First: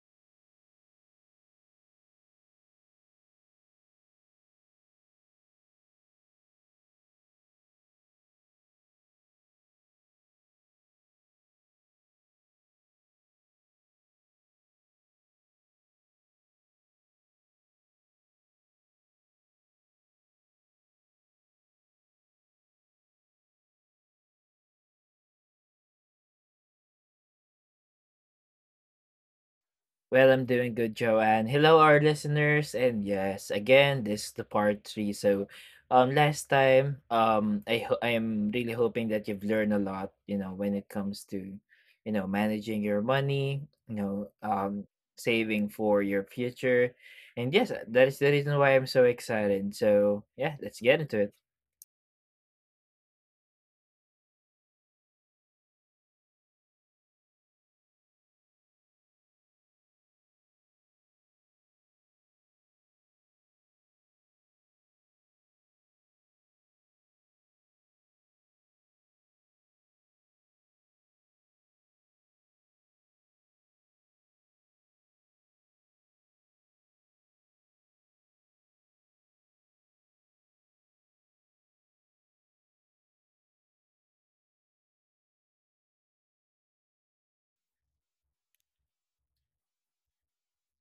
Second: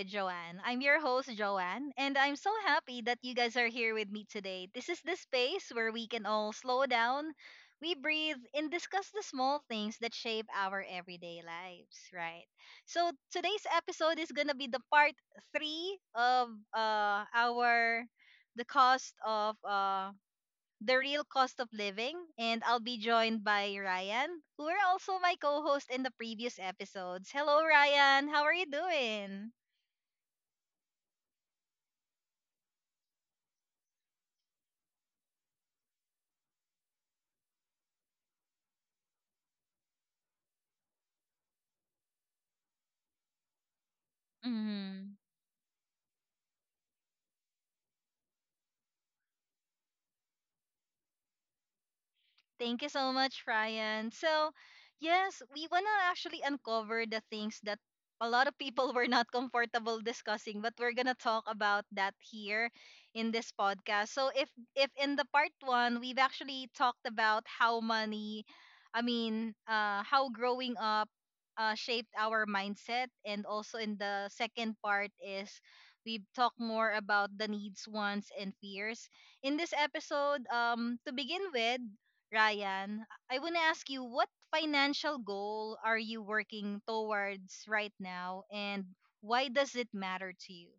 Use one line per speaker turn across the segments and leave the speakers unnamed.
with Joanne. I'm your host, Joanne, and I'm so happy that you guys are here with me today. This is the space where we can all slow down, we breathe, and discuss the small things that shape our everyday lives, right? So, today's episode is going to be the part three of our the cost of the real cost of living, and I'll be joined by Ryan, who are also my co host in the previous episodes. Hello, Ryan. How are you doing?
Well, I'm doing good, Joanne. Hello, our listeners, and yes, again, this is the part three. Last time, I am really hoping that you've learned a lot. You know, when it comes to managing your money,
Mhm.
saving for your future, and yes, that is the reason why I'm so excited. So, yeah, let's get into it.
Thank you so much, Ryan. So, yes, we want to actually uncover the things that a lot of people were not comfortable discussing, but we're going to talk about that here in this podcast. So, if in the part 1, we've actually talked about how money, how growing up shaped our mindset, and also in the second part is we've talked more about the needs, wants and fears in this episode. To begin with, Ryan, I want to ask you what financial goal are you working towards right now, and why does it matter to you?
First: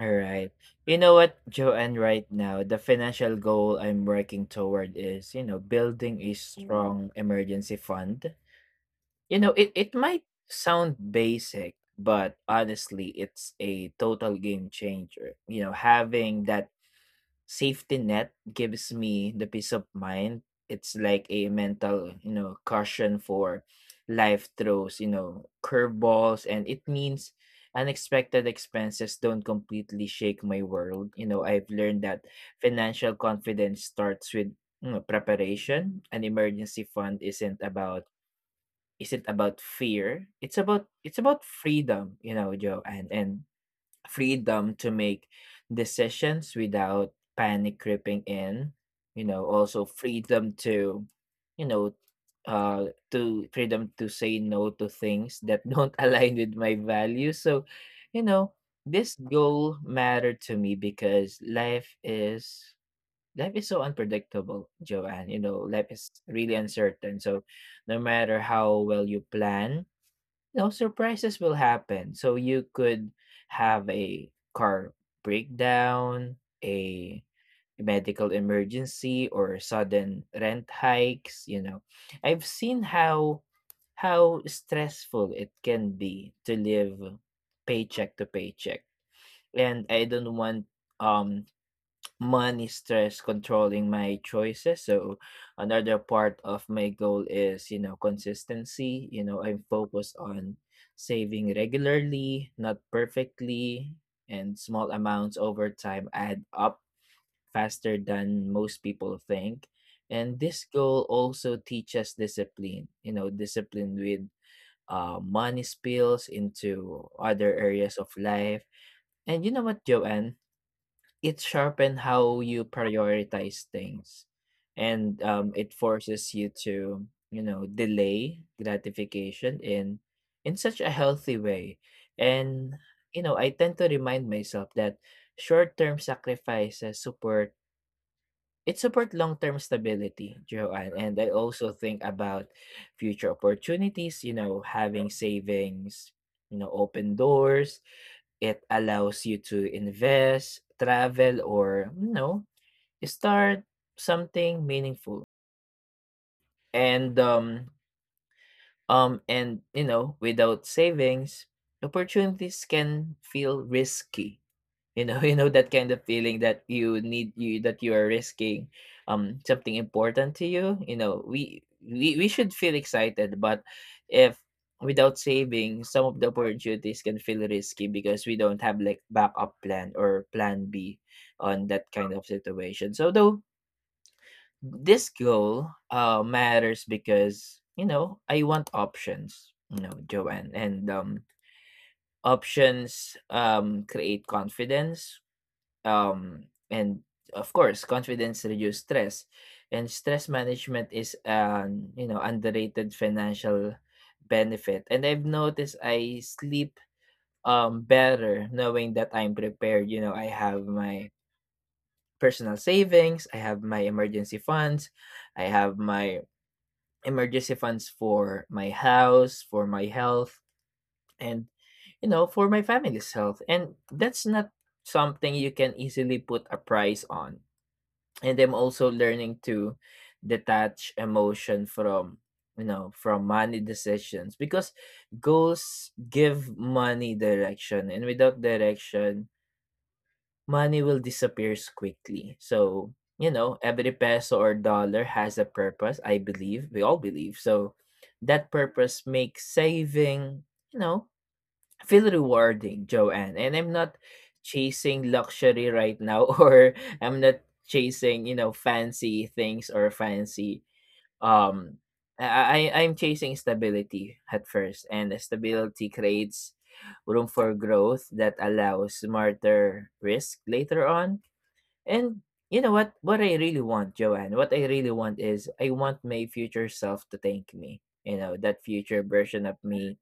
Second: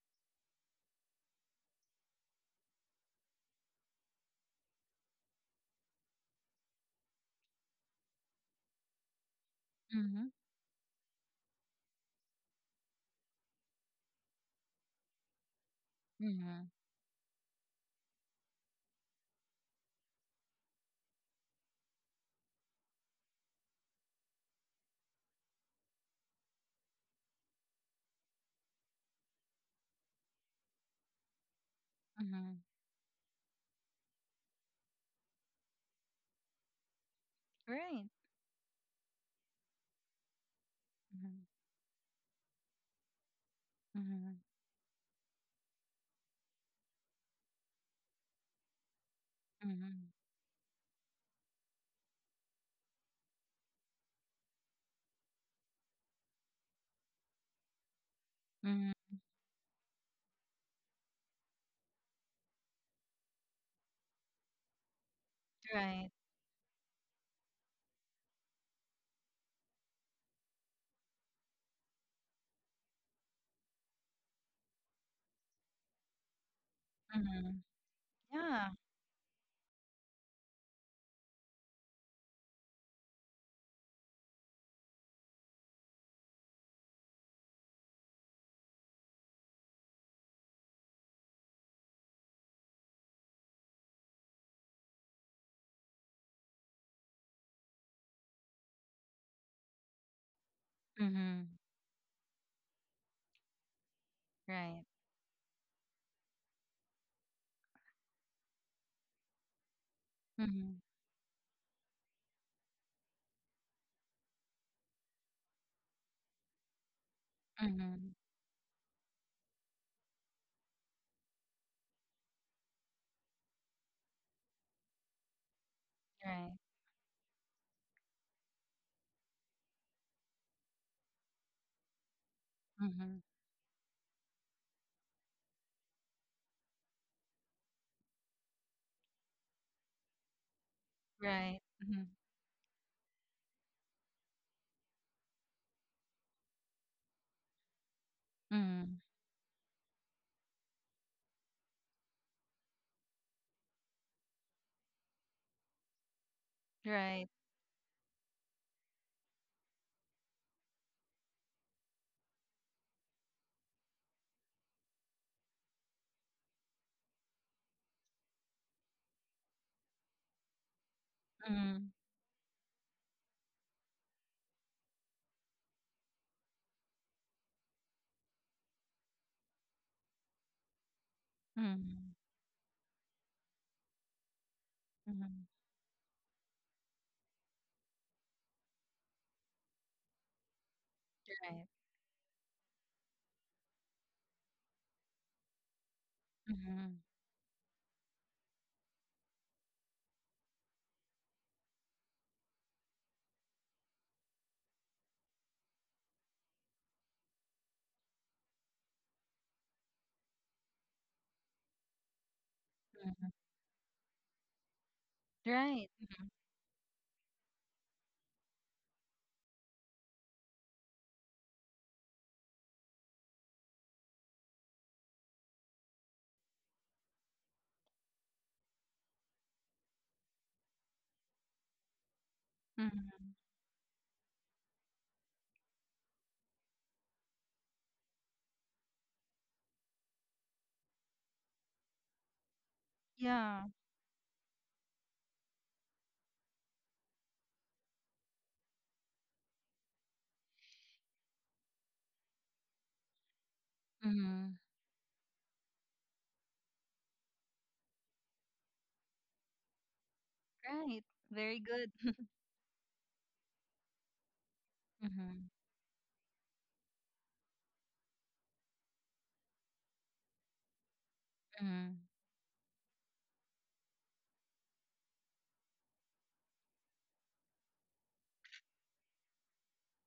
All right. You know what, Joanne, right now, the financial goal I'm working toward is, you know, building a strong emergency fund. It might
Mm-hmm.
sound basic, but honestly, it's a total game changer. You know, having
Mm-hmm.
that safety net gives me the peace of mind. It's like a mental, you know, caution for life throws, you know, curveballs. And it means unexpected expenses don't completely shake my world. You know, I've learned that
Mm-hmm.
financial confidence starts with, you know, preparation. An emergency fund
Right.
isn't about fear. It's
Mm-hmm.
about freedom, you know, Joe, and
Mm-hmm.
freedom to make decisions without panic creeping in. You know, also
Mm-hmm.
freedom to, you know, freedom to say no to things that don't align with my values. So, you know,
Mm-hmm.
this goal mattered to me because life is so unpredictable, Joanne. You know, life
Right.
is really uncertain. So, no matter how well you plan, no surprises will happen. So, you could have a car breakdown, a
Mm-hmm.
medical
Yeah.
emergency, or sudden rent hikes. You know, I've seen how stressful it can be to live paycheck to paycheck, and I don't want um money stress controlling my choices. So another part of my goal is, you know, consistency. You know, I'm focused on
Mm-hmm.
saving regularly, not perfectly, and
Right.
small amounts over time add up faster than most people think. And this
Mm-hmm.
goal also teaches discipline, you know, discipline with money spills into other areas of
Mm-hmm.
life. And you know what, Joanne? It sharpen how you prioritize things and it forces you
Right.
to, you know, delay gratification in such a healthy way, and
Mm-hmm.
you know, I tend to remind myself that short-term sacrifices support long-term stability, Joanne, and I
Right.
also
Mm-hmm.
think about future opportunities, you know, having savings, you know, open doors. It
Mm-hmm.
allows you to invest, travel, or, you know, start something meaningful. And
Right.
um and you know, without savings, opportunities can feel risky, you know, you know that kind of feeling that you need you that you are risking something important to you. You know, we
Mm-hmm.
we, we should feel excited, but if without saving, some of the opportunities can feel risky because we don't have like backup plan or plan B on that
Mm-hmm.
kind of situation. So though this
Mm-hmm.
goal matters because you know I want options, you know, Joanne. And
Right.
Options create confidence,
Mm-hmm.
and of course, confidence reduce stress, and stress management is an, you know, underrated financial benefit. And I've noticed I sleep better knowing that I'm prepared. You know, I have my personal
Mm-hmm.
savings, I have
Right.
my
Mhm.
emergency funds for my house, for my health, and you know, for my family's health. And that's not something you can easily put a price on, and I'm also learning to detach emotion from, you know, from
Mm-hmm.
money decisions because goals give money direction, and without direction money will disappear quickly. So you know,
Yeah.
every peso or dollar has a purpose, I believe we all believe so that purpose makes saving, you know, feel rewarding, Joanne. And I'm not
Mm-hmm.
chasing luxury right now, or I'm not chasing, you know, fancy things or fancy.
Right. Very
Um,
good.
I'm chasing stability at first, and the
Mhm.
stability creates room for growth that allows smarter risk later on,
Mhm.
and you know what? What I really want, Joanne, What I really want is I want my future self to thank me. You know, that future version of me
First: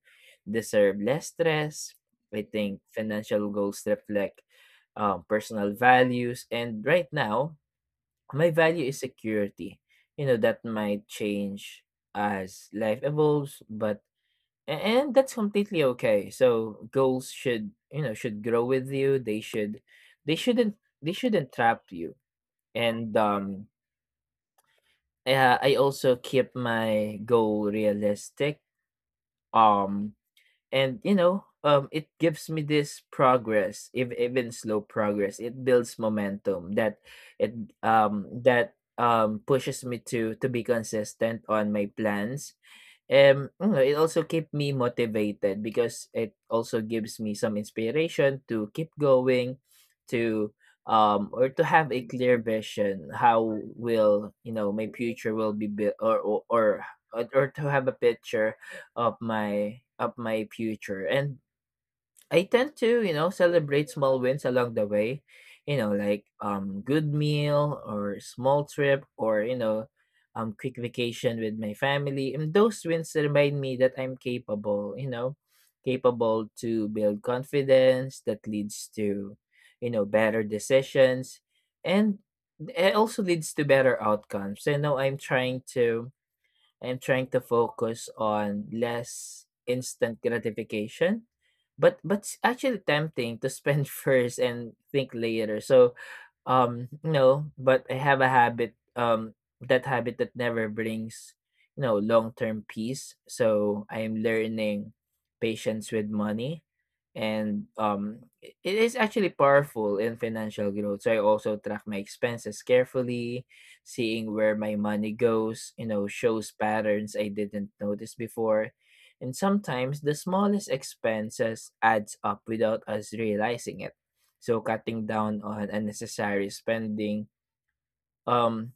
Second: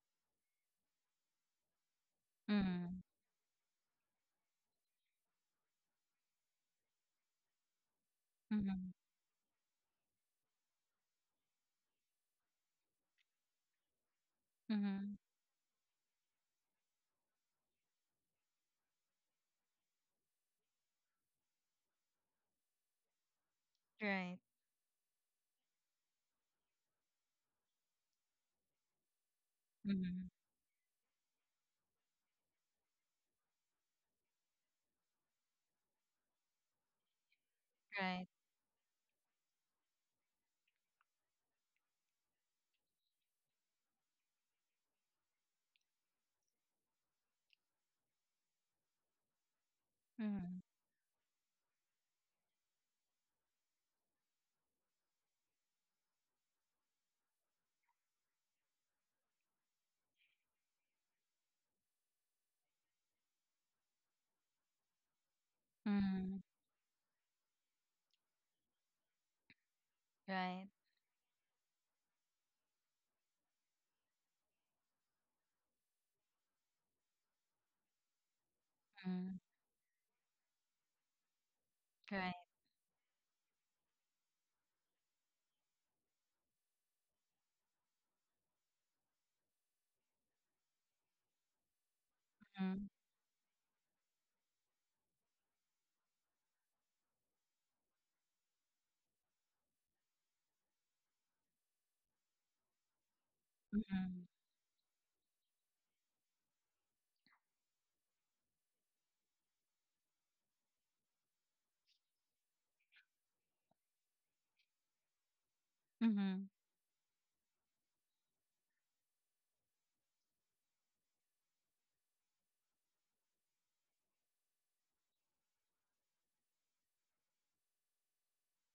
deserve less stress. I think
Mhm.
financial goals reflect personal values. And right now, my value
Mhm.
is security. You know, that might change as life evolves, but and
Mhm.
that's completely okay. So goals should, you know, should grow with you. They shouldn't they shouldn't trap you, and,
Right.
yeah, I also keep my goal realistic, um,
Mhm.
and you know, it gives me this progress. If even slow progress, it builds momentum that it
Right.
that pushes me to be consistent on my plans. You know, it also keep me motivated because it also gives me some inspiration to keep going, to
Mhm.
or to have a clear vision how will, you know, my future will be built, or to have a picture of my future, and I tend to, you know, celebrate small wins along the way, you know, like
Mhm.
good meal or small trip or, you know,
Right.
quick vacation with my family, and those wins remind me that I'm capable, you know, capable to build confidence that leads to,
Mhm.
you know, better decisions, and
Right.
it also leads to better outcomes. I'm trying to focus on less instant gratification, but it's actually
Mhm.
tempting to spend first and think later. So no, but I have a habit, that habit that never brings, you know, long-term peace. So I am
Mhm.
learning patience with money, and it is actually powerful in financial growth. So I also track my expenses carefully, seeing where my money goes, you know,
Mhm.
shows patterns I didn't notice before. And sometimes the smallest expenses adds up without us realizing it, so cutting down on unnecessary spending, um,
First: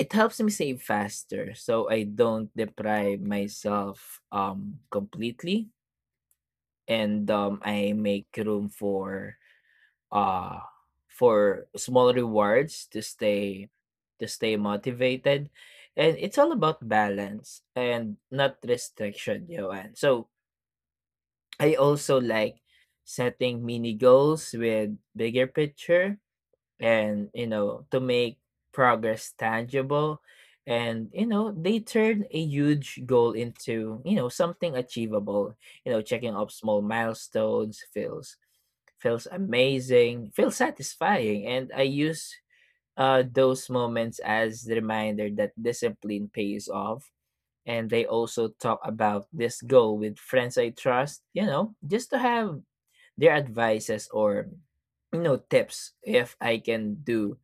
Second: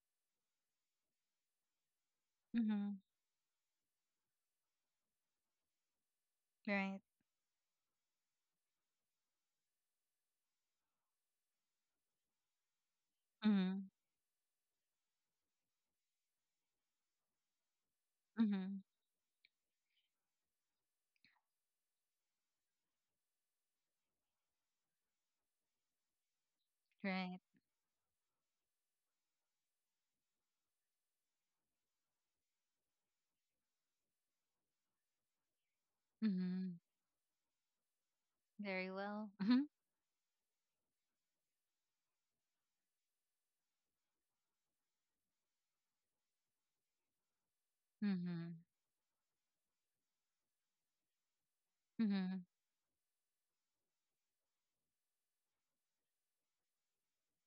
it helps me save faster, so I don't
Mhm.
deprive myself completely,
Right.
and I make room uh for small rewards
Mhm.
to stay motivated, and it's all about balance and not
Mhm.
restriction, Joanne. So I also like setting mini goals with bigger picture, and
Right.
you know, to make progress tangible, and you know, they turn a huge goal into, you know, something achievable. You know, checking off
Mhm.
small milestones
Very
feels
well. Mhm.
amazing, feels satisfying, and I use those moments as the reminder that discipline pays off, and they also
Mhm.
talk about this goal with friends I trust, you know, just to
Mhm.
have their advices or, you know, tips if I can do,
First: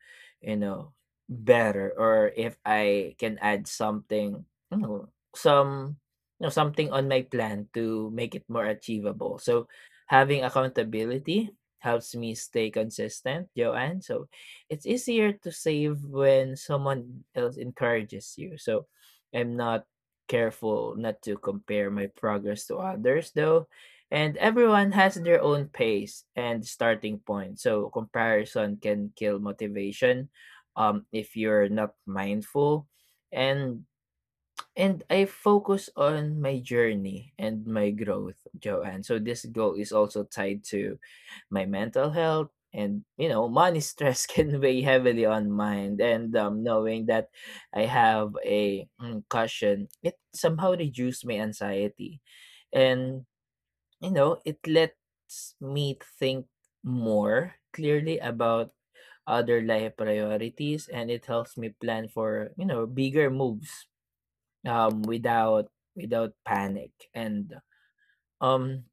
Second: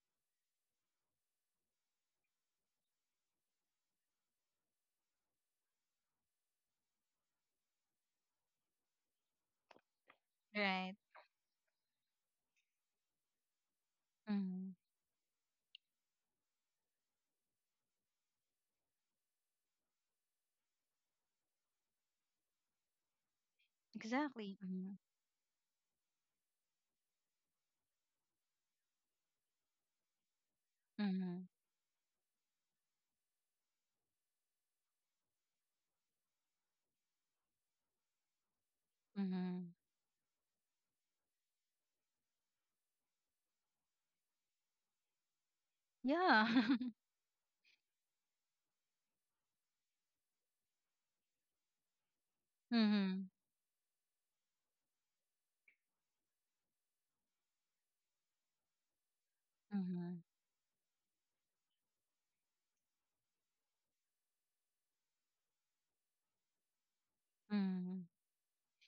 you know, better or if I can add something, you know, some you know, something on my plan to make it more achievable. So having
Right.
accountability helps me stay consistent, Joanne. So
Mhm.
it's easier to save when someone else encourages you. So I'm not careful not to compare my progress to others though, and
Exactly.
everyone
Mhm.
has their own pace and starting point. So comparison can kill motivation, if
Mhm.
you're not mindful. And and I focus on my journey and my growth, Joanne. So this goal
Mhm.
is also tied to my mental health, and you know, money stress can weigh heavily on mind, and
Yeah.
knowing that I have a cushion, it somehow reduced my anxiety, and
Mhm.
you know, it lets me think more clearly about other life
Mhm.
priorities, and it helps me plan for, you know, bigger moves without panic. And
Mhm.
um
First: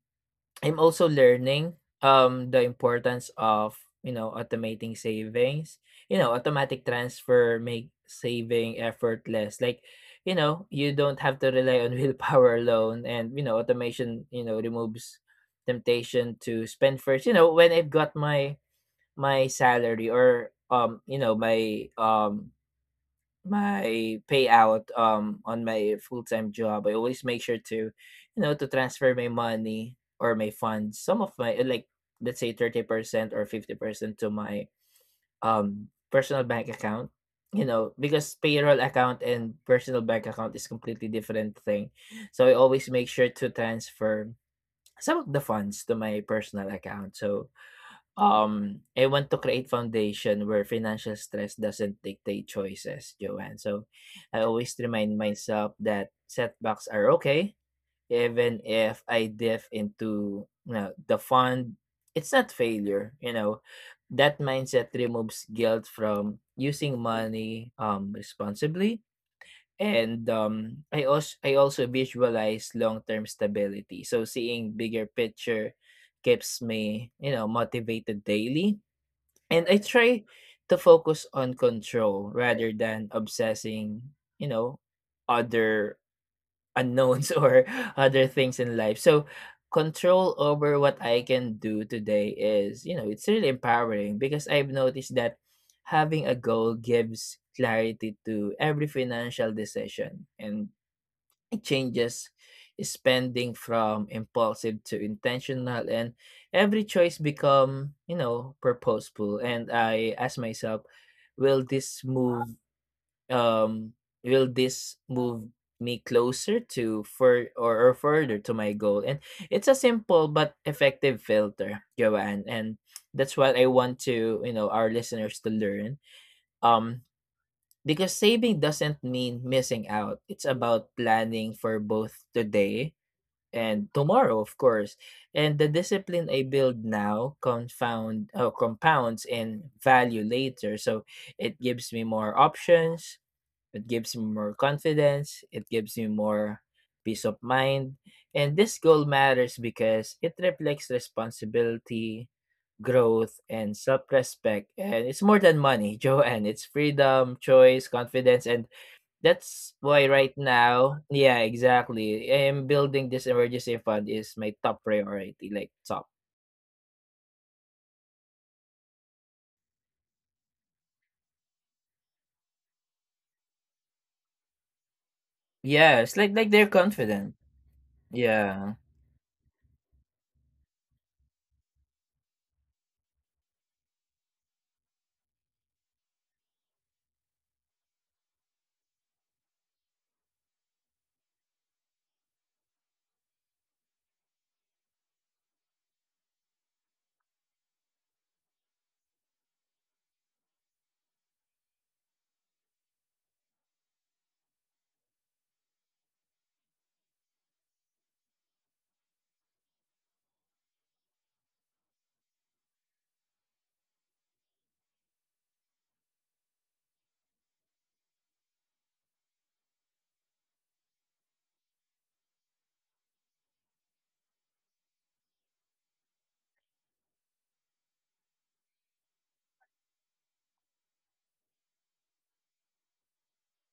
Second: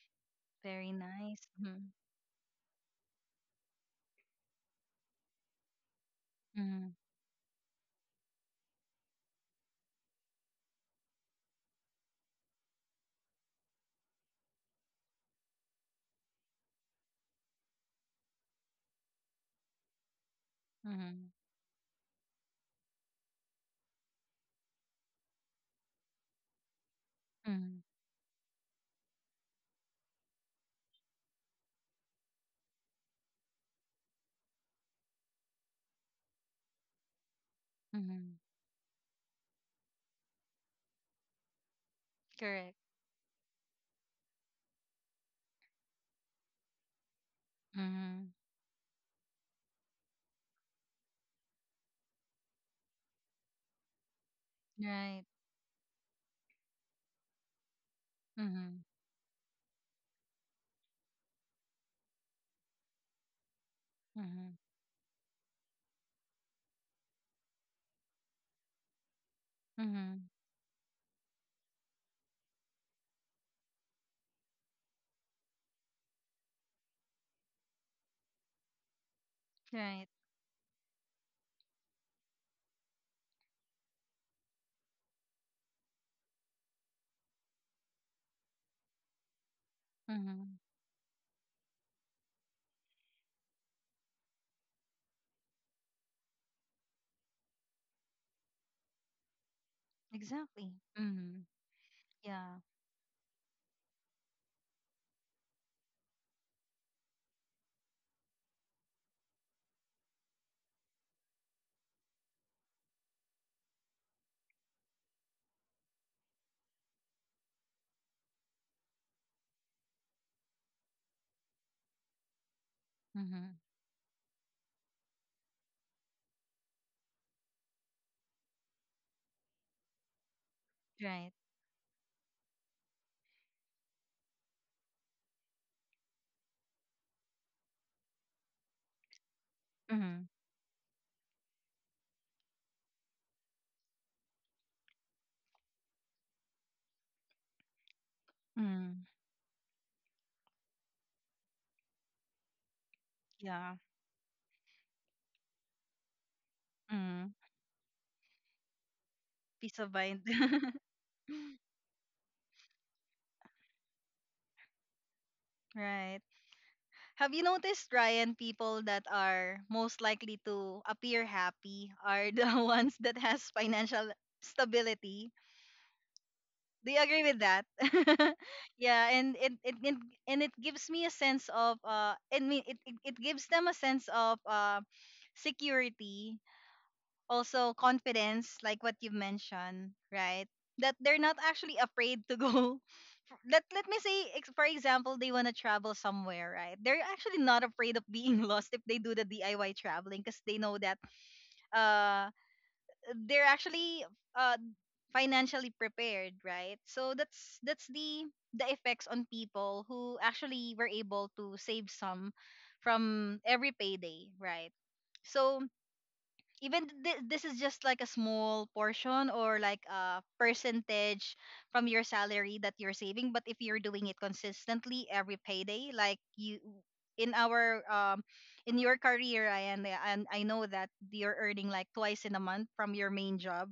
I'm
Very
also
nice.
learning
Mhm.
the importance of, you know, automating savings. You know, automatic
Mhm.
transfer make saving effortless. Like, you know, you don't have to rely on willpower alone, and you know, automation, you know, removes temptation to spend first. You know, when I've got my salary or, you
Mhm.
know, my payout on my full-time job, I always make sure
Mhm.
to, you know, to transfer my money or my funds, some of my like let's say 30% or 50% to my personal bank account, you know, because
Mhm.
payroll account and personal bank account is completely different thing. So I
Correct.
always make sure to transfer some of the funds to my personal account. So
Mhm.
I want to create foundation where financial stress doesn't dictate choices, Joanne. So I always remind
Right.
myself that setbacks are okay, even
Mhm.
if I dive into, you know, the fund. It's not failure, you know. That
Mhm.
mindset removes guilt from using money responsibly. And
Mhm.
I also visualize long term stability. So seeing bigger picture keeps me, you know, motivated daily. And I
Right.
try to focus on control rather than obsessing, you know, other unknowns, or other things in life. So control
Mhm.
over what I can do today is, you know, it's really empowering because I've noticed that having a goal gives clarity to every financial decision, and
Exactly. Mhm.
changes
Yeah.
spending from impulsive to intentional, and every choice become, you know, purposeful, and I ask myself, will this move um will this move me closer to or further to my goal, and it's a simple but effective filter, Joanne, and that's what
Mhm.
I want to, you know, our listeners to learn, um because saving doesn't mean missing out. It's about
Right.
planning for both today and tomorrow, of course. And the discipline I build now confound compounds in value
Mhm.
later. So it gives me more options, it gives me more confidence, it gives me more peace of mind. And this goal
Mhm.
matters because it reflects responsibility, growth, and
Yeah.
self respect. And it's more than money, Joanne. It's freedom,
Mhm.
choice, confidence. And that's
Peace of
why
mind.
right now, yeah, exactly, I am building this emergency fund is my top priority, like top.
Right. Have you noticed, Ryan, people that are most likely to appear happy are the ones that has financial stability?
Yes, like they're
Do you agree
confident.
with that?
Yeah.
Yeah, and it gives me a sense of I mean it, it, it gives them a sense of security, also confidence, like what you've mentioned, right? That they're not actually afraid to go, let me say for example, they want to travel somewhere, right? They're actually not afraid of being lost if they do the DIY traveling, because they know that uh they're actually uh financially prepared, right? So that's the effects on people who actually were able to save some from every payday, right? So even this is just like a small portion or like a percentage from your salary that you're saving, but if you're doing it consistently every payday, like you in our um in your career, Ryan, and I know that you're earning like twice in a month from your main job,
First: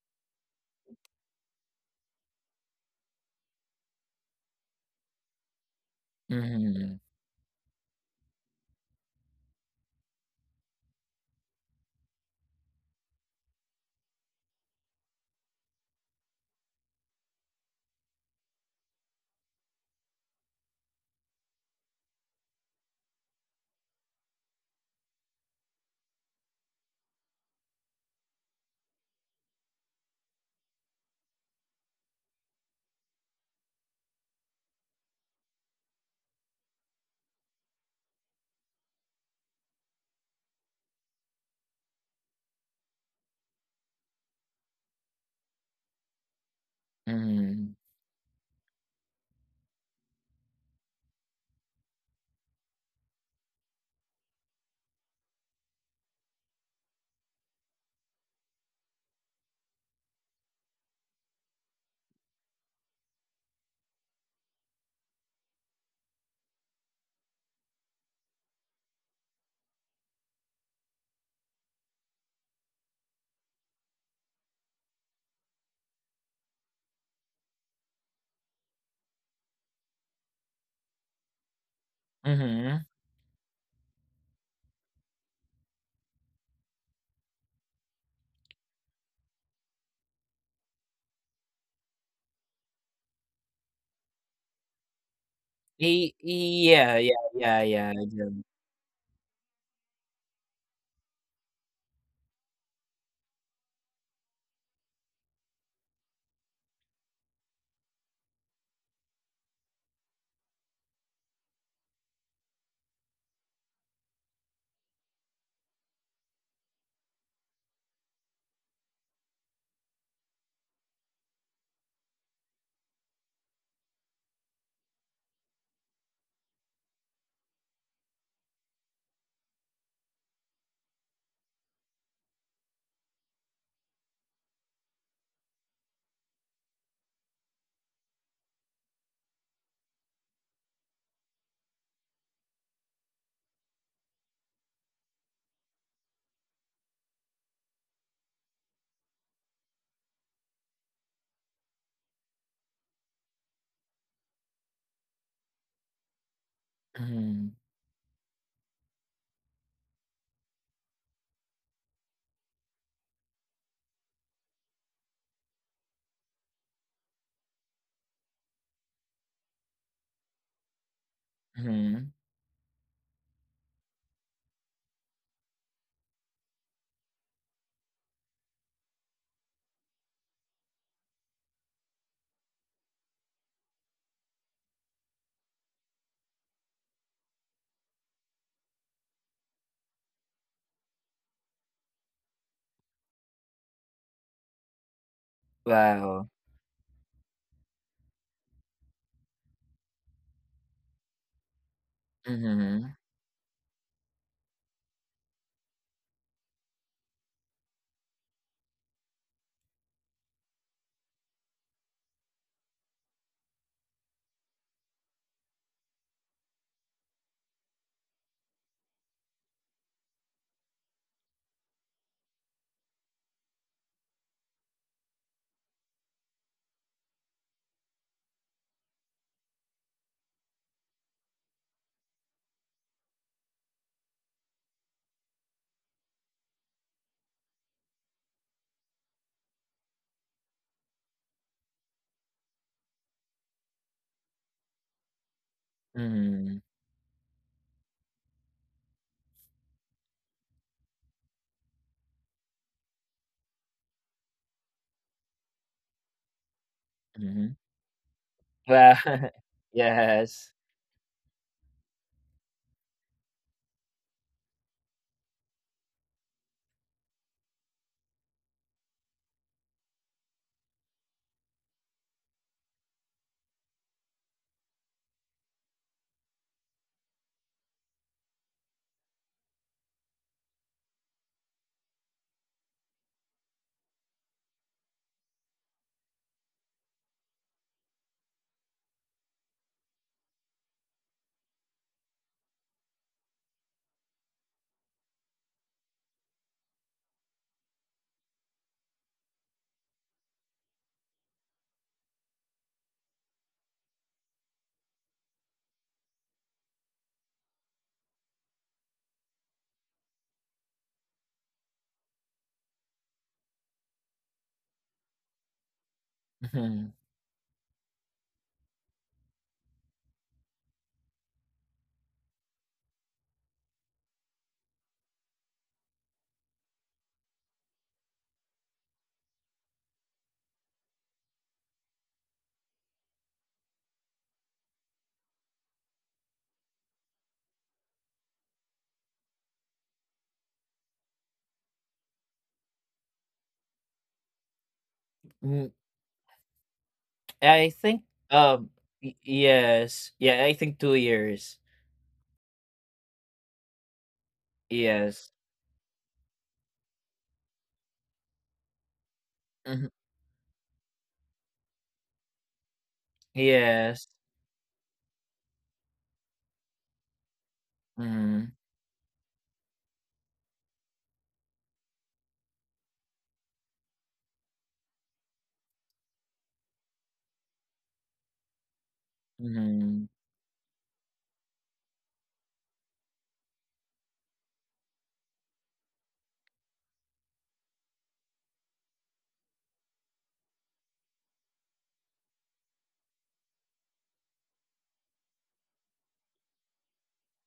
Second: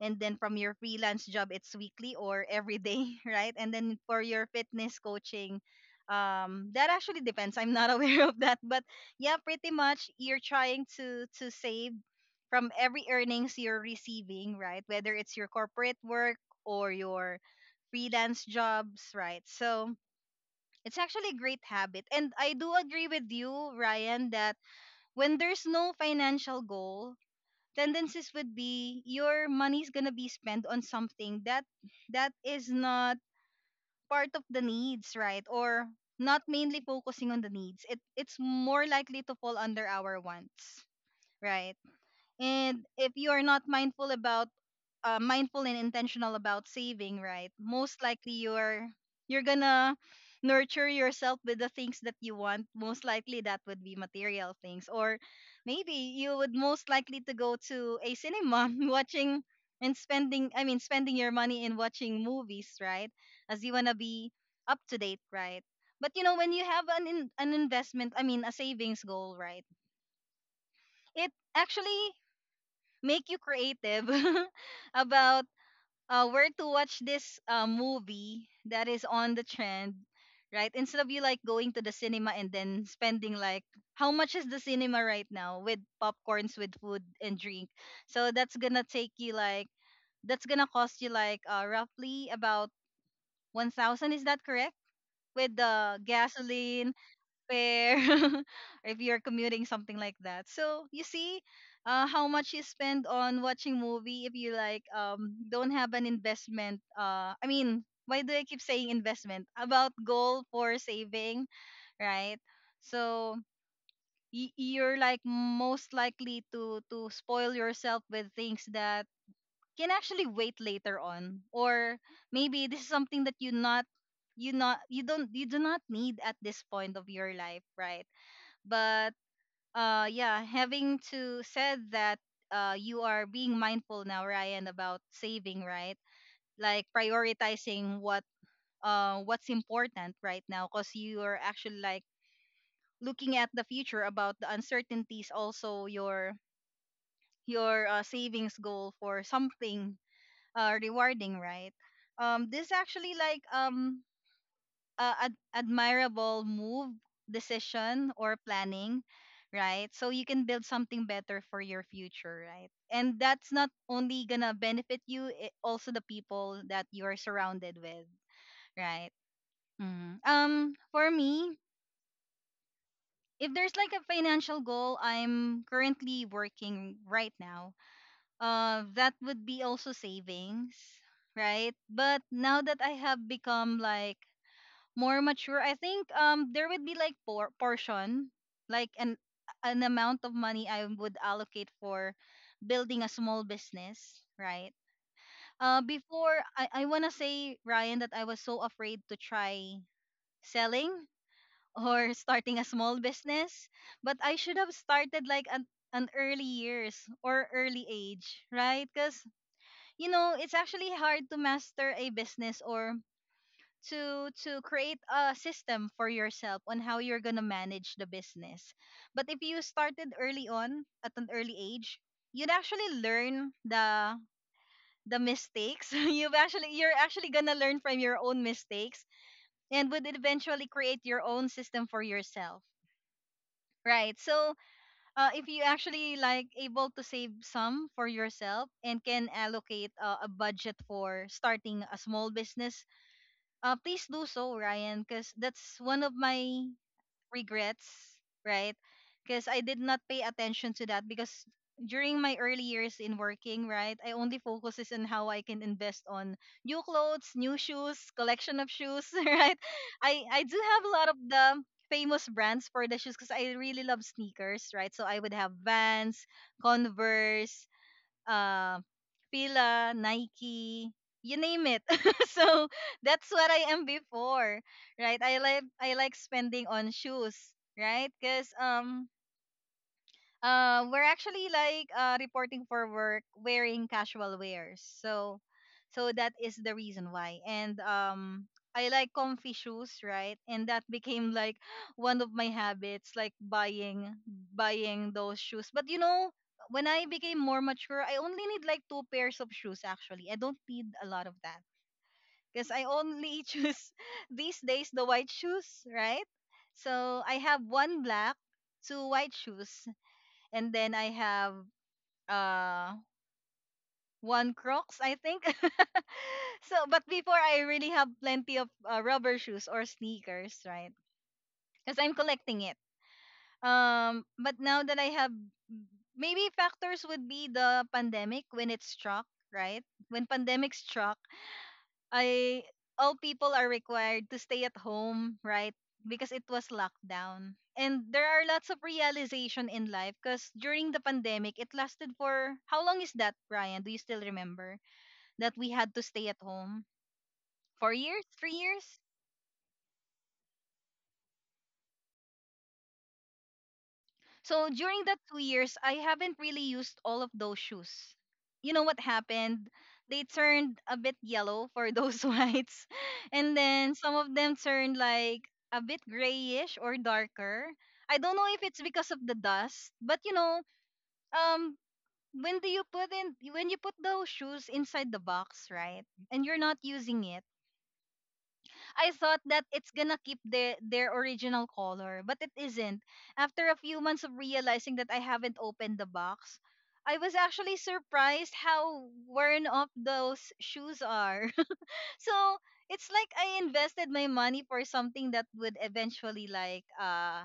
and then from your freelance job it's weekly or every day, right? And then for your fitness coaching, that
Mm-hmm.
actually depends. I'm not aware of that, but yeah, pretty much you're trying to save from every earnings you're receiving, right? Whether it's your corporate work or your freelance jobs, right? So it's actually a great habit, and I do agree with you, Ryan, that when there's no financial goal, tendencies would be your money's gonna be spent on something that is not part of the needs, right? Or not mainly focusing on the needs. It it's more likely to fall under our wants, right? And if you are not mindful about, mindful and intentional about saving, right,
Mm-hmm.
most likely you're gonna nurture yourself with the things that you want. Most likely that would be material things, or maybe you would most likely to go to a cinema watching and spending, I mean spending your money in watching movies, right? As you want to be up to date, right? But you know, when you have an an investment, I mean a savings goal, right, it actually make you creative about where to watch this movie that is on the trend, right? Instead of you like going to the cinema and then
Mm-hmm.
spending like how much is the cinema right now with popcorns, with food and drink. So that's gonna take you like that's gonna cost you like roughly about 1,000. Is that correct? With the gasoline,
Yeah, yeah, yeah, yeah.
fare, or if you're commuting something like that. So you see how much you spend on watching movie if you like don't have an investment, I mean why do I keep saying investment? About goal for saving, right? So y- you're like most likely to spoil yourself with things that can actually wait later on, or maybe this is something that you do not need at this point of your life, right? But yeah, having to said that, you are being mindful now, Ryan, about saving, right? Like prioritizing what, what's important right now, because you are actually like looking at the future about the uncertainties, also your savings goal for something rewarding, right? This actually like admirable move,
Mm-hmm.
decision, or planning, right? So you can build something better for your future, right? And that's not only gonna benefit you, it also the people that you are surrounded with, right? Mhm. For me,
Mm-hmm.
if there's like a financial goal I'm currently working right now, that would be also savings, right? But now that I have become like more mature, I think there would be like portion, like an amount of money I would allocate for building a small business, right?
Wow.
Before, I wanna say, Ryan, that I was so afraid to try selling or starting a
Mm-hmm.
small business. But I should have started like an early years or early age, right? Because you know, it's actually hard to master a business or to create a system for yourself on how you're going to manage the business. But if you started early on at an early age, you'd actually learn the mistakes. You're actually going to learn from your own mistakes, and would eventually create your own system for yourself. Right. So, if you actually like able to save some for yourself and can allocate a budget for starting a small business, please do so, Ryan, because that's one of
Mm-hmm.
my regrets, right? Because I did not pay attention to that, because during my early years in working, right, I only focuses on how I can invest on new clothes,
Mm-hmm.
new shoes, collection of shoes,
Wow.
right? I
Yes.
do have a lot of the famous brands for the shoes because I really love sneakers, right? So I would have Vans, Converse, uh, Fila, Nike, you name it. So that's what I am before, right? I like spending on shoes, right? Because we're actually like reporting for work wearing casual wears. So that is the reason why. And I like comfy shoes, right? And that became like one of my habits, like buying those shoes. But you know, when I became more mature, I only need like two pairs of shoes actually. I don't need a lot of that because I only choose these days the white shoes, right? So I have one black, two white shoes, and then I have uh one Crocs, I think. So,
Mm-hmm.
but before I really have plenty of rubber shoes or sneakers, right? Because I'm collecting it. But now that I have, maybe factors would be the pandemic when it struck, right? When pandemic struck, I all people are required to stay at home, right? Because it was lockdown. And there are lots of realization in life, because during the pandemic, it lasted for how long is that, Brian? Do you still remember? That we had to stay at home.
I
Four
think,
years, three
um
years.
y yes. Yeah, I think two years.
So during that
Yes.
2 years, I haven't really used all of those shoes. You know what happened?
Mhm.
They turned a bit yellow for those whites. And then
Yes.
some of them turned like a bit grayish or darker. I don't know
Mhm.
if it's because of the dust, but you know, um, when do you put in when you put those shoes inside the box, right? And you're not using it, I thought that it's
Mhm.
gonna keep the their original color, but it isn't. After a few months of realizing that I haven't opened the box, I was actually surprised how worn off those shoes are. So it's like I invested my money for something that would eventually like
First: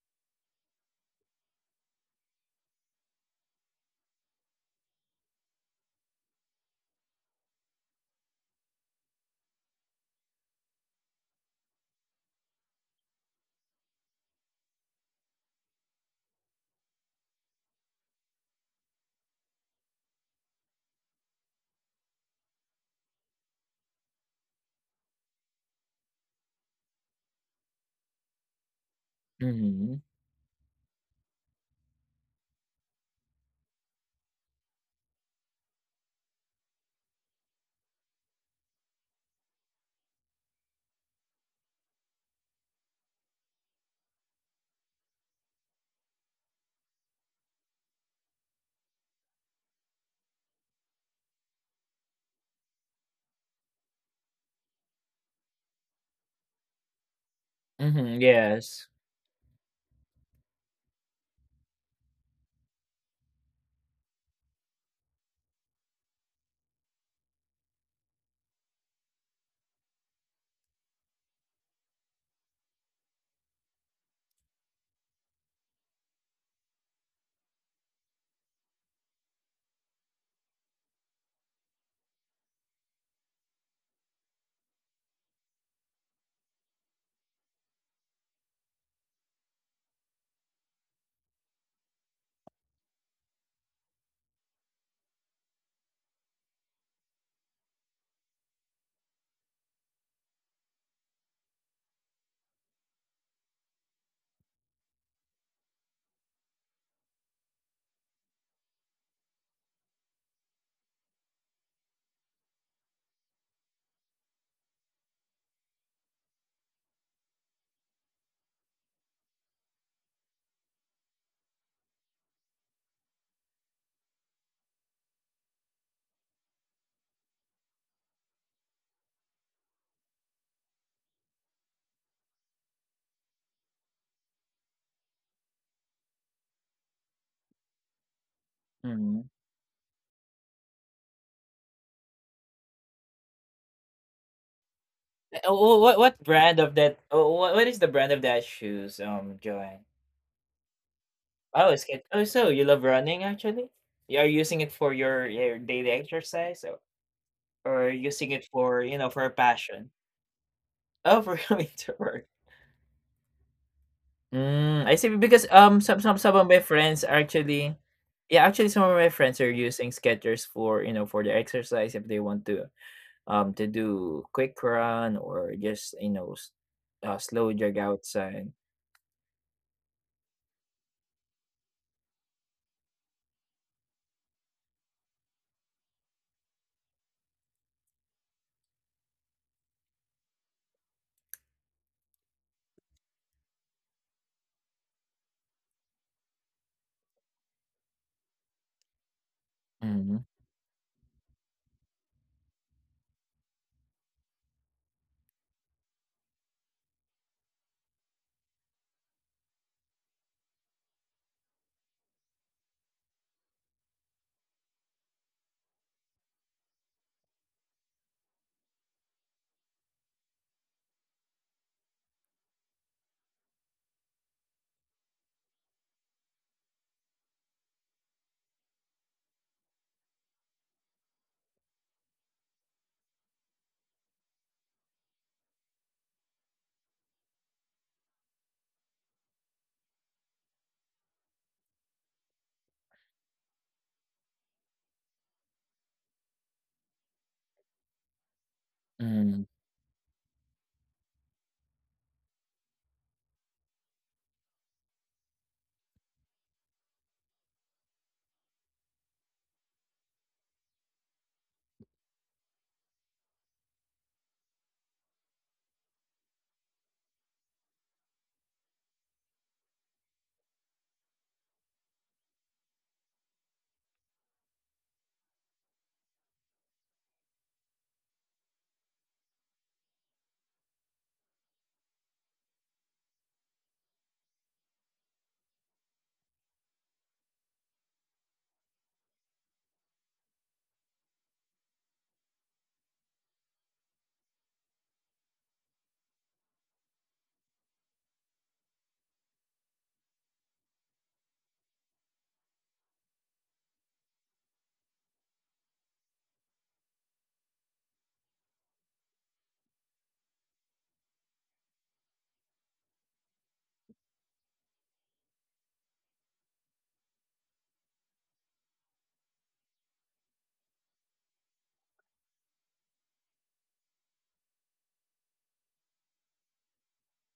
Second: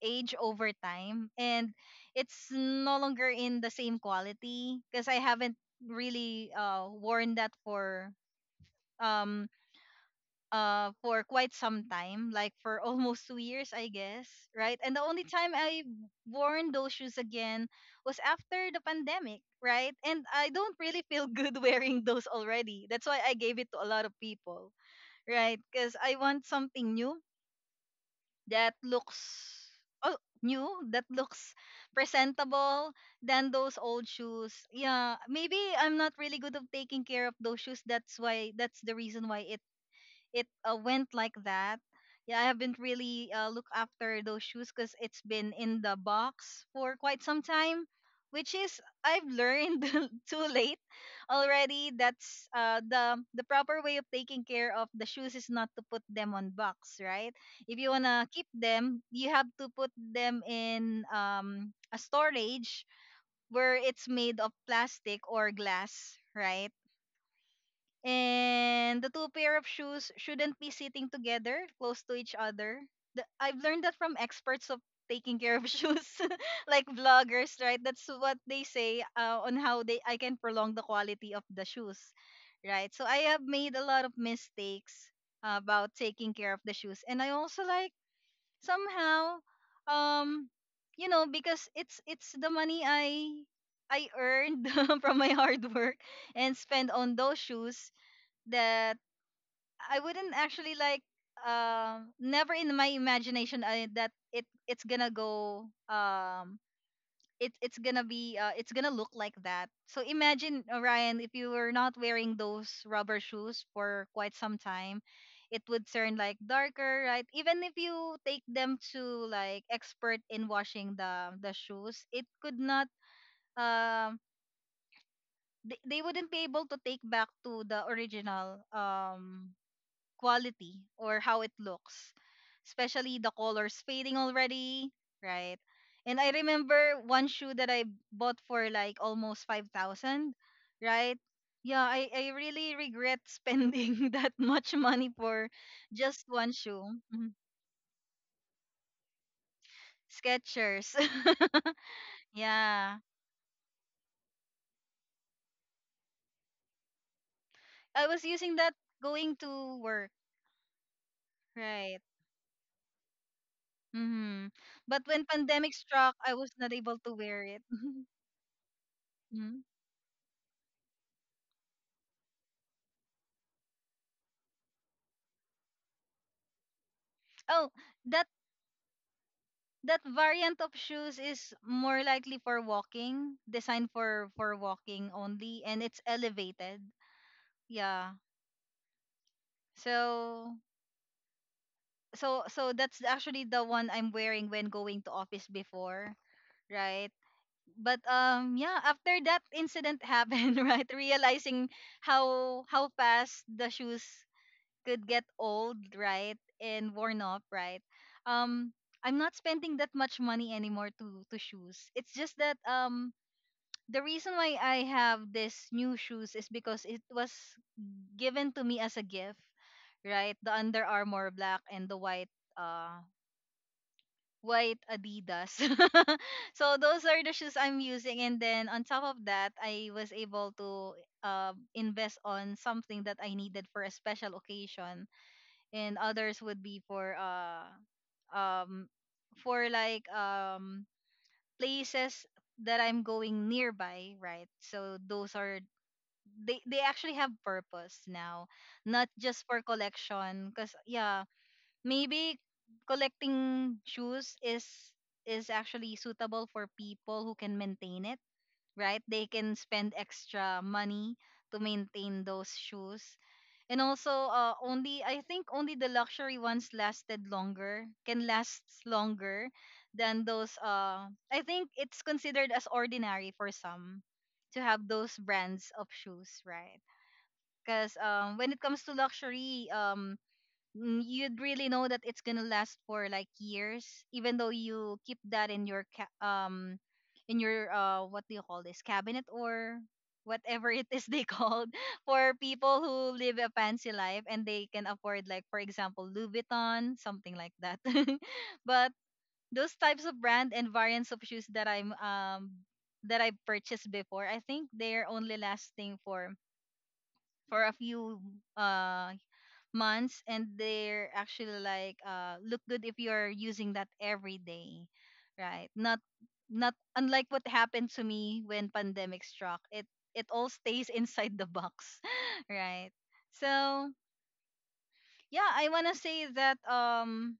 age over time, and it's no longer in the same quality because I haven't really worn that um for quite some time, like for almost 2 years, I guess, right? And the only time I worn those shoes again was after the pandemic, right? And I don't really feel good wearing those already. That's why I gave it to a lot of people, right? Because I want something that looks
Mhm.
oh new that looks presentable than those old shoes. Yeah, maybe I'm not really good of taking care of those shoes. That's the reason why it went like that. Yeah, I haven't really looked after those shoes, because it's been in the box for quite some time, which is, I've learned too late already. That's the proper way of taking care of the shoes is not to put them on box, right? If you
Mhm,
wanna keep
yes.
them, you have to put them in a storage where it's made of plastic or glass, right? And the two pair of shoes shouldn't be sitting together close to each other. I've learned that from experts of taking care of shoes, like vloggers, right? That's what they say, on how they I can prolong the quality of the shoes, right? So I have made a lot of mistakes about taking care of the shoes, and I also like somehow, um, because it's the money I earned from my hard work and spend on those shoes that I wouldn't actually like, never in my imagination, that it it's gonna go it it's gonna be it's gonna look like that. So imagine, Orion, if you were not wearing those rubber shoes for quite some time, it would turn like darker, right? Even if you take them to like expert in washing the shoes. It could not um they wouldn't be able to take back to the original quality or how it looks, especially the colors fading already, right? And I remember one shoe that I bought for like
Mhm.
almost 5,000, right? Yeah, I really regret spending that much money for
Uh, what
just one
brand of
shoe.
that
Mhm.
what is the brand of that shoes, Joanne?
Skechers.
Oh, it's it oh, so you love
Yeah,
running actually? You are using it for your daily exercise or
I was
using it
using that
for, you know, for a
going to
passion?
work,
Oh, for coming to
right?
work.
hmm
Mm, I
But
see.
when
Because
pandemic struck, I
some of
was
my
not able
friends
to
are
wear it.
actually, yeah, actually some of my friends are
Mhm.
using Skechers for, you know, for their exercise if they want to do quick run or just, you know, slow
Oh,
jog
that
outside.
that variant of shoes is more likely for walking, designed for walking only, and it's elevated. Yeah. So so that's actually the one I'm wearing when going to office before, right? But yeah, after that incident
Mm-hmm.
happened, right? Realizing how fast the shoes could get old, right? And worn off, right? Um I'm not spending that much money anymore to shoes. It's just that, the reason why I have this new shoes is because it was given to me as a gift, right? The Under Armour black and the uh white Adidas. So those are the shoes I'm using, and then on top of that, I was able to invest on something that I needed for a special occasion, and others would be um for like places that I'm going nearby, right? So those are, they actually have purpose now, not
Mm-hmm.
just for collection, because yeah, maybe collecting shoes is actually suitable for people who can maintain it, right? They can spend extra money to maintain those shoes. And also, only I think only the luxury ones lasted longer can last longer than those, I think it's considered as ordinary for some to have those brands of shoes, right? Because, when it comes to luxury, you'd really know that it's gonna last for like years, even though you keep that in your what do you call this, cabinet, or whatever it is they called, for people who live a fancy life and they can afford, like, for example, Louis Vuitton, something like that. But those types of brand and variants of shoes that I purchased before, I think they're only lasting for a few uh months, and they're actually like look good if you're using that every day, right? Not, not unlike what happened to me. When pandemic struck, it all stays inside the box, right? So yeah, I want to say that,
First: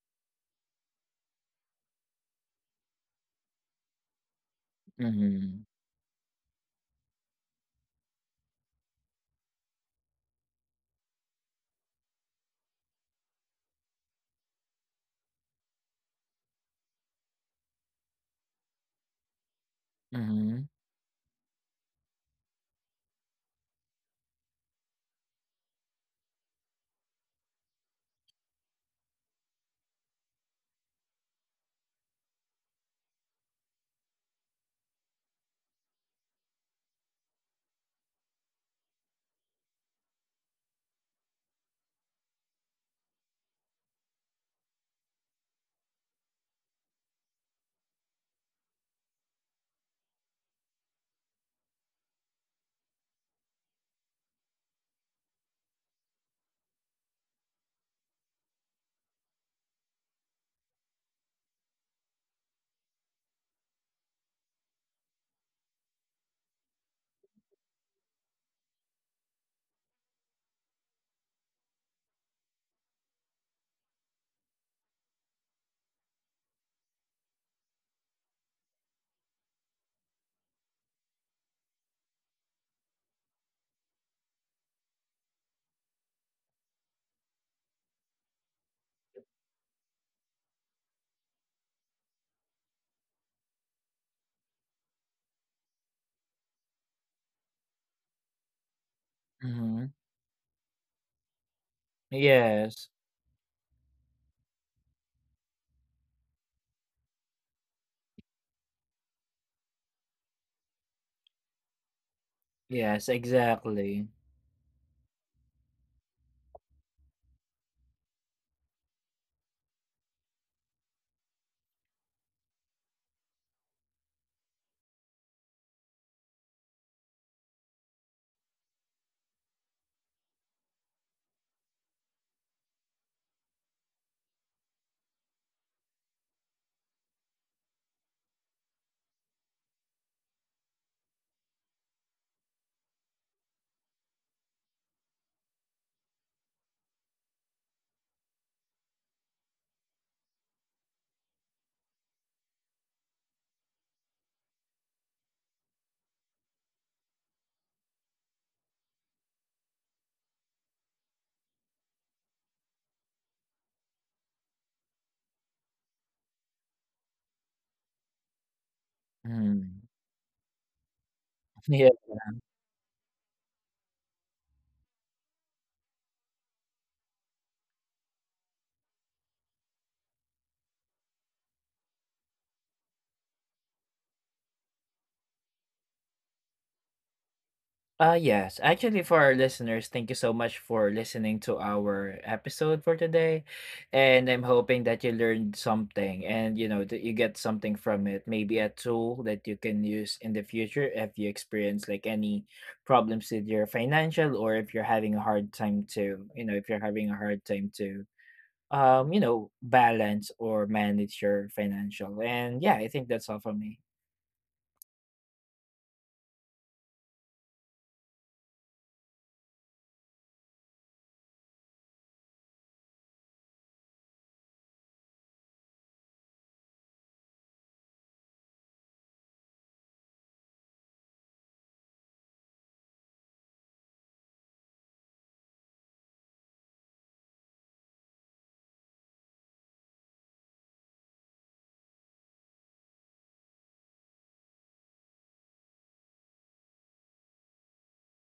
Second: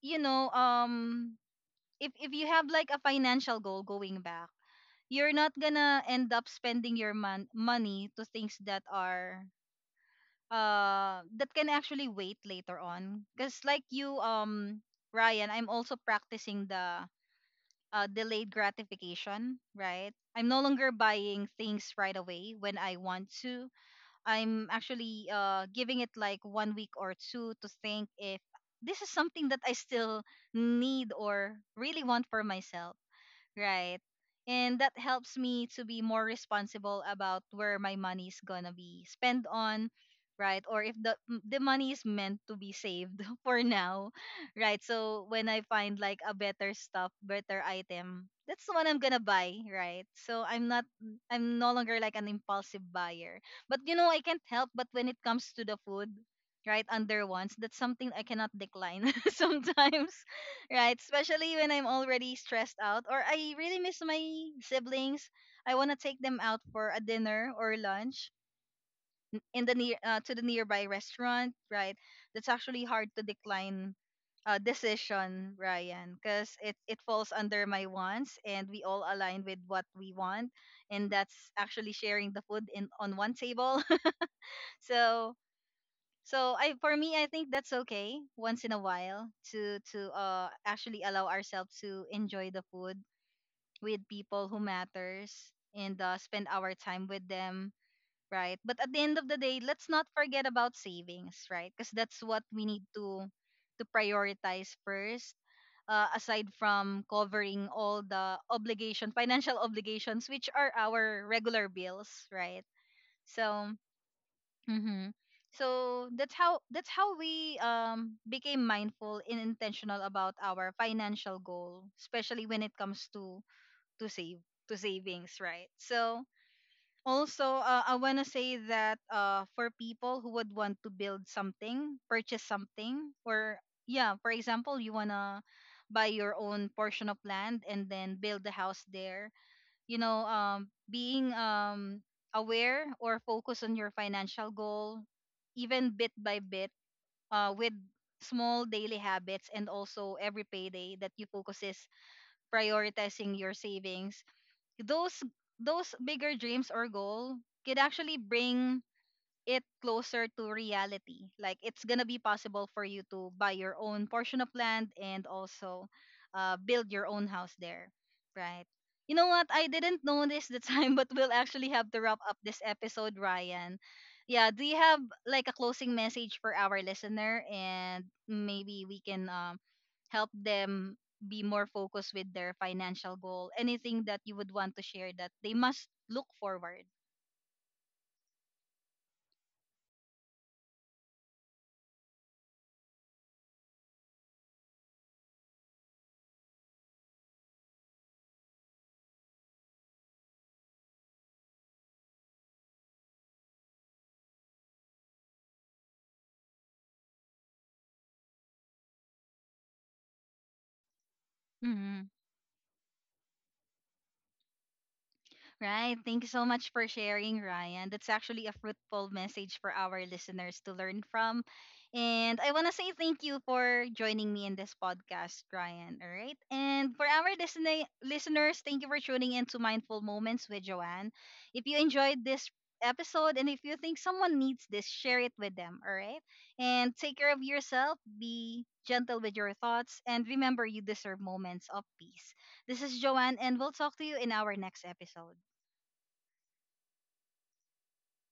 you know um if you have like a financial goal, going back, you're not
Mm-hmm.
gonna end up spending your money to things that can actually wait later on, because like you, Ryan, I'm also practicing the delayed gratification, right? I'm no
Mm-hmm.
longer buying things right away when I want to. I'm actually giving it like one week or two to think if this is something that I still need or really want for myself, right? And that helps me to be more responsible about where my money is gonna be spent on, right? Or if the money is meant to be saved for now, right? So when I find like a better stuff, better item, that's the one I'm gonna buy, right? So I'm no longer like an impulsive buyer. But I can't help, but when it comes to the food, right, under once, that's something I cannot decline sometimes. Right, especially when I'm already stressed out, or I really miss my siblings. I want to take them out for a dinner or lunch in the near, to the nearby restaurant, right? That's actually hard to decline, decision, Ryan, because it falls under my wants, and we all align with what we want. And that's actually sharing the food in on one table. So, so, I, for me, I think that's okay once in a while to actually allow ourselves to enjoy the food with people who matters, and, spend our time with them, right? But at the end of the day,
Mm-hmm.
let's not forget about savings, right? Because that's what we need
Yes.
to prioritize first. Aside from covering all the obligation, financial obligations, which are our regular bills, right?
Yes.
So.
Exactly.
Mm-hmm. So that's how we became mindful and intentional about our financial goal, especially when it comes to save to savings, right? So also, I want to say that, uh, for people who would want to build something, purchase something, or yeah, for example, you wanna buy your own portion of land and then build a house there, being aware or focus on your financial goal, even bit by bit, with small daily habits, and also every payday that you focus is prioritizing your savings, those those bigger dreams or goal could actually bring it closer to reality. Like it's gonna be possible for you to buy your own portion of land and also, build your own house there, right? You know what? I
Mm.
didn't notice the time, but we'll actually have to wrap up this episode, Ryan. Yeah, do you have like a closing message for our listener, and maybe we can, help them be more focused with their financial goal? Anything that you would want to share that they must look forward?
Yes, actually for our listeners, thank you so much for listening to our episode for today. And I'm hoping that you learned something and you know that you get something from it, maybe a tool that you can use in the future if you experience like any problems with your financial or if you're having a hard time to, you know, if you're having a hard time to you know, balance or manage your
Mm-hmm.
financial. And yeah, I think that's all from me.
Right. Thank you so much for sharing, Ryan. That's actually a fruitful message for our listeners to learn from. And I want to say thank you for joining me in this podcast, Ryan. All right. And for our listening listeners, thank you for tuning in to Mindful Moments with Joanne. If you enjoyed this episode, and if you think someone needs this, share it with them. All right. And take care of yourself, be gentle with your thoughts, and remember, you deserve moments of peace. This is Joanne, and we'll talk to you in our next episode.